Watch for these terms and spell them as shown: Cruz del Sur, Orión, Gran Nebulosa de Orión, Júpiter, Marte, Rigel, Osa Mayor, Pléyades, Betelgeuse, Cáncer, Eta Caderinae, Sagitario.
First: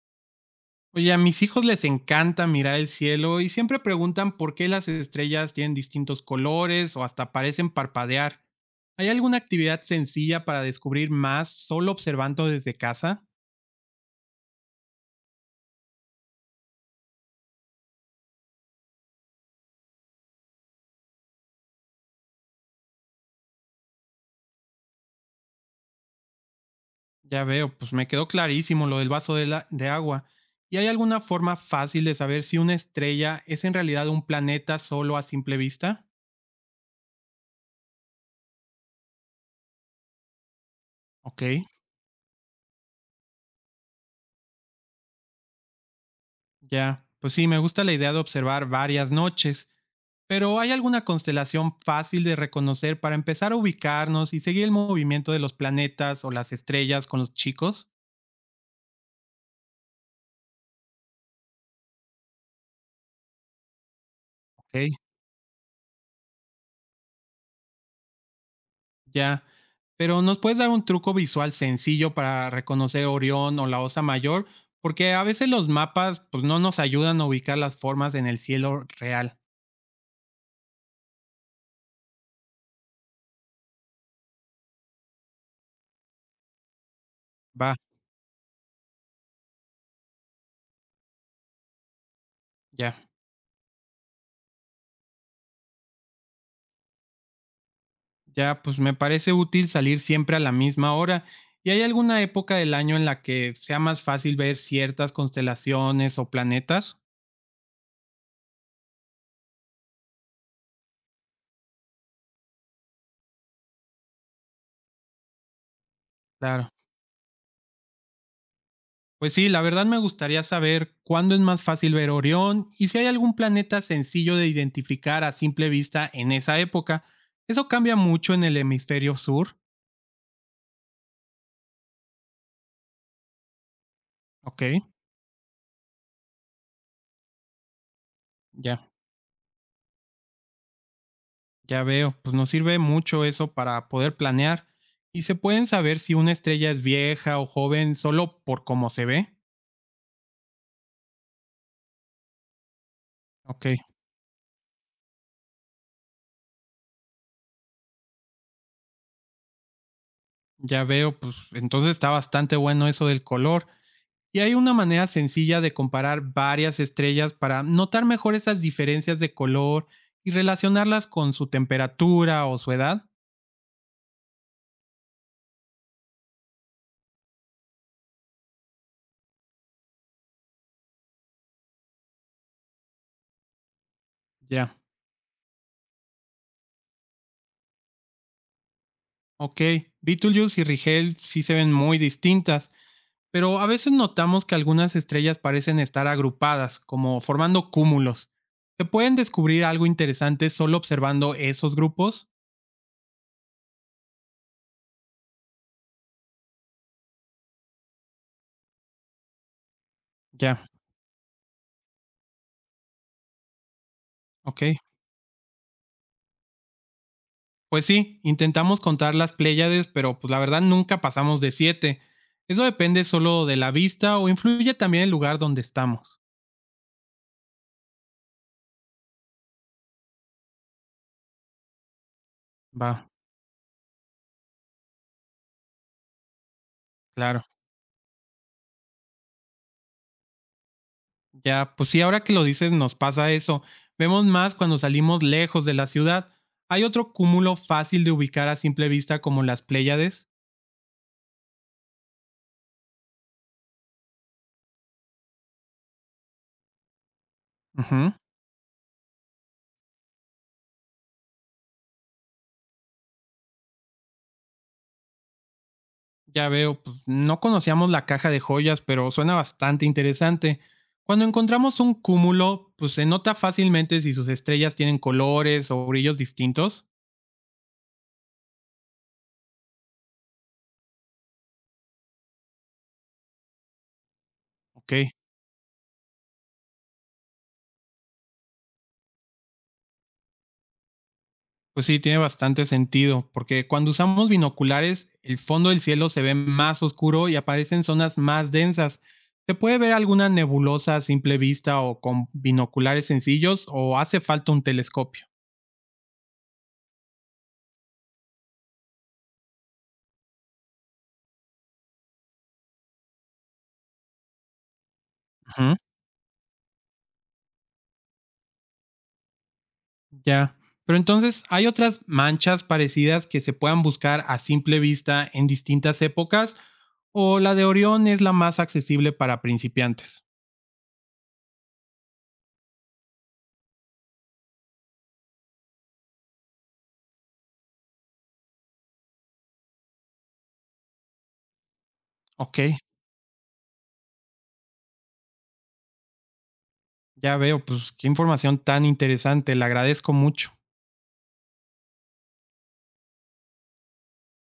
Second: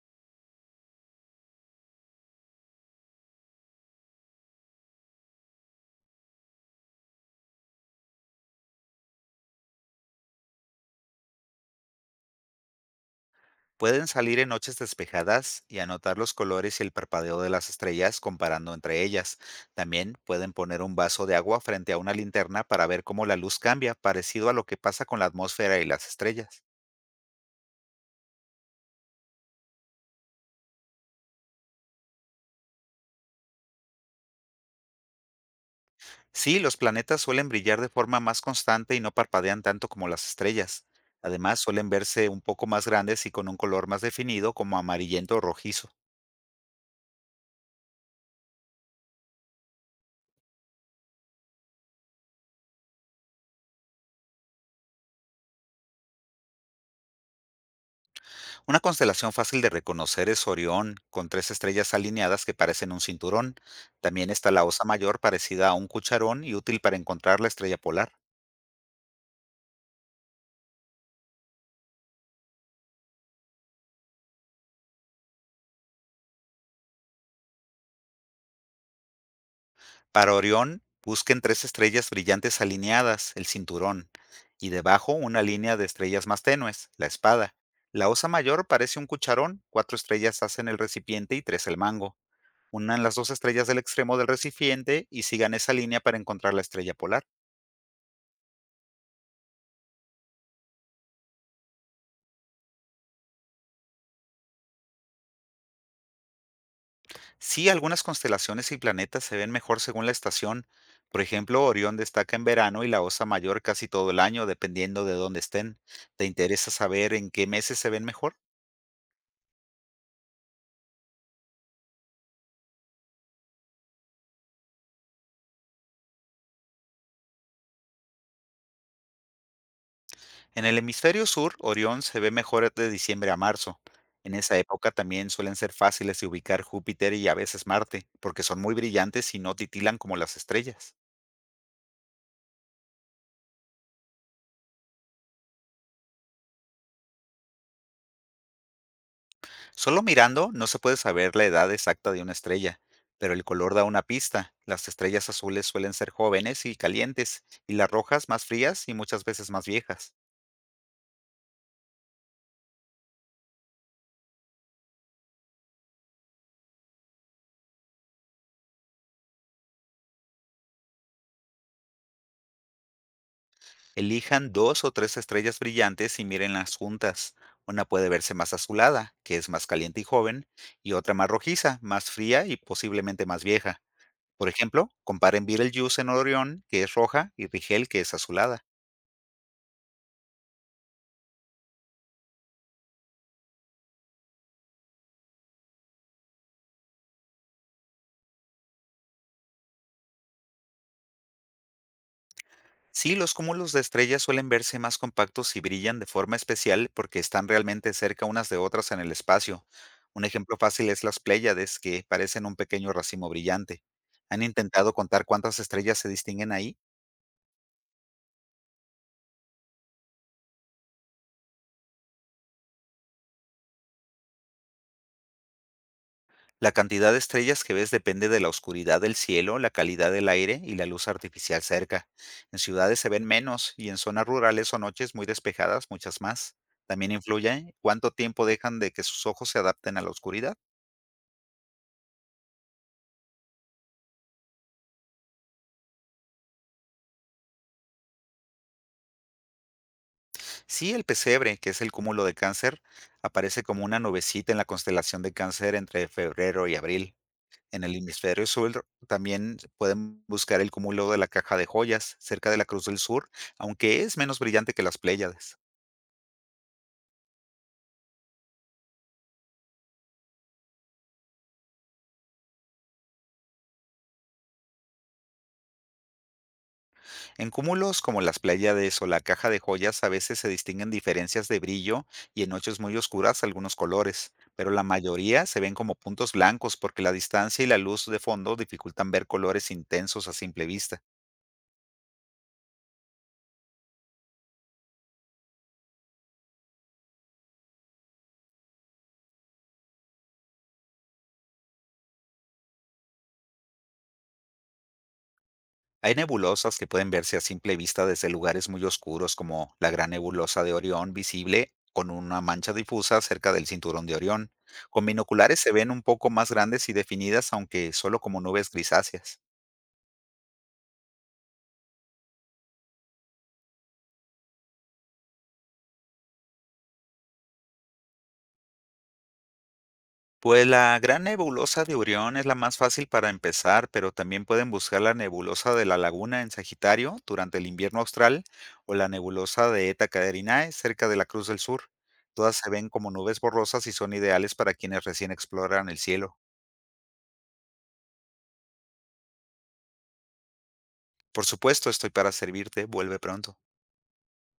Oye, a mis hijos les encanta mirar el cielo y siempre preguntan por qué las estrellas tienen distintos colores o hasta parecen parpadear. ¿Hay alguna actividad sencilla para descubrir más solo observando desde casa? Pueden salir en noches despejadas y anotar los colores y el parpadeo de las estrellas comparando entre ellas. También pueden poner un vaso de agua frente a una linterna para ver cómo la luz cambia, parecido a lo que pasa con la atmósfera y las estrellas. Ya veo, pues me quedó clarísimo lo del de agua. ¿Y hay alguna forma fácil de saber si una estrella es en realidad un planeta solo a simple vista? Sí, los planetas suelen brillar de forma más constante y no parpadean tanto como las estrellas. Ok, Además, suelen verse un poco más grandes y con un color más definido, como amarillento o rojizo. ya. Pues sí, me gusta la idea de observar varias noches. Pero ¿hay alguna constelación fácil de reconocer para empezar a ubicarnos y seguir el movimiento de los planetas o las estrellas con los chicos? Una constelación fácil de reconocer es Orión, con tres estrellas alineadas que parecen un cinturón. También está la Osa Ok. Mayor, parecida a un cucharón y útil para encontrar la estrella polar. Ya. Pero ¿nos puedes dar un truco visual sencillo para reconocer Orión o la Osa Mayor? Porque a veces los mapas pues no nos ayudan a ubicar las formas en el cielo real. Para Orión, busquen tres estrellas brillantes alineadas, el cinturón, y debajo una línea de estrellas más tenues, la espada. Va, La Osa Mayor parece un cucharón: cuatro estrellas hacen el recipiente y tres el mango. ya. Unan las dos estrellas del extremo del recipiente y sigan esa línea para encontrar la estrella polar. Ya, pues me parece útil salir siempre a la misma hora. ¿Y hay alguna época del año en la que sea más fácil ver ciertas constelaciones o planetas? Sí, algunas constelaciones y planetas se ven mejor según la estación. Por ejemplo, Orión destaca en verano y la Osa Mayor casi todo el año, dependiendo de dónde estén. ¿Te Claro. interesa saber en qué meses se ven mejor? Pues sí, la verdad me gustaría saber cuándo es más fácil ver Orión y si hay algún planeta sencillo de identificar a simple vista en esa época. Eso cambia mucho en el hemisferio sur. En el hemisferio sur, Orión se ve mejor de diciembre a marzo. En esa Ok, época también suelen ser fáciles de ubicar Júpiter y a veces Marte, porque son muy ya, brillantes y no titilan como las estrellas. ya veo. Pues nos sirve mucho eso para poder planear. Y se pueden saber si una estrella es vieja o joven solo por cómo se ve. Solo mirando no se puede saber la edad exacta de una estrella, pero el Ok, color da una pista. Las estrellas azules suelen ser jóvenes y calientes, y las rojas, más frías y muchas veces más viejas. ya veo. Pues entonces está bastante bueno eso del color. Y hay una manera sencilla de comparar varias estrellas para notar mejor esas diferencias de color y relacionarlas con su temperatura o su edad. Elijan dos o tres estrellas brillantes y mírenlas juntas. Una puede verse más azulada, que es más caliente y joven, y otra más rojiza, más fría y posiblemente más vieja. Por Ya, ejemplo, comparen Betelgeuse en Orión, que es roja, y Rigel, que es azulada. ok. Betelgeuse y Rigel sí se ven muy distintas, pero a veces notamos que algunas estrellas parecen estar agrupadas, como formando cúmulos. ¿Se pueden descubrir algo interesante solo observando esos grupos? Sí, los cúmulos de estrellas suelen verse más compactos y brillan de forma especial porque están realmente cerca unas de otras en el espacio. Un ejemplo Ya, fácil es las Pléyades, que parecen un pequeño racimo brillante. ¿Han ok. intentado contar cuántas estrellas se distinguen ahí? Pues sí, intentamos contar las Pléyades, pero pues la verdad nunca pasamos de 7. Eso depende solo de la vista o influye también el lugar donde estamos. La cantidad de estrellas que ves depende de la oscuridad del cielo, la calidad del aire y la luz artificial cerca. En Va, ciudades se ven menos, y en zonas rurales o noches muy despejadas, muchas más. También claro. influye cuánto tiempo dejan de que sus ojos se adapten a la oscuridad. Ya, pues sí, ahora que lo dices nos pasa eso. Vemos más cuando salimos lejos de la ciudad. ¿Hay otro cúmulo fácil de ubicar a simple vista como las Pléyades? Sí, el pesebre, que es el cúmulo de cáncer, aparece como una nubecita en la constelación de cáncer entre febrero y abril. En el Ujú. hemisferio sur también pueden buscar el cúmulo de la caja de joyas cerca de la Cruz del Sur, aunque es menos brillante que las Pléyades. Ya veo, pues no conocíamos la caja de joyas, pero suena bastante interesante. Cuando encontramos un cúmulo, pues se nota fácilmente si sus estrellas tienen colores o brillos distintos. En cúmulos como las Pléyades o la caja de joyas a veces se distinguen diferencias de brillo, y en noches muy oscuras, algunos colores, pero la Ok, mayoría se ven como puntos blancos porque la distancia y la luz de fondo dificultan ver colores intensos a simple vista. pues sí, tiene bastante sentido, porque cuando usamos binoculares, el fondo del cielo se ve más oscuro y aparecen zonas más densas. ¿Se puede ver alguna nebulosa a simple vista o con binoculares sencillos o hace falta un telescopio? Hay nebulosas que pueden verse a simple vista desde lugares muy oscuros, como la Gran Nebulosa de Orión, visible con una mancha difusa cerca del cinturón de Orión. Con binoculares se Ujú. ven un poco más grandes y definidas, aunque solo como nubes grisáceas. Ya. Pero entonces, ¿hay otras manchas parecidas que se puedan buscar a simple vista en distintas épocas? ¿O la de Orión es la más accesible para principiantes? Pues la Gran Nebulosa de Orión es la más fácil para empezar, pero también pueden buscar la nebulosa de la Laguna en Sagitario durante el invierno austral, o la nebulosa de Eta Caderinae cerca de la Cruz del Sur. Todas Ok, se ven como nubes borrosas y son ideales para quienes recién exploran el cielo. ya veo, pues qué información tan interesante, le agradezco mucho. Por supuesto, estoy para servirte. Vuelve pronto.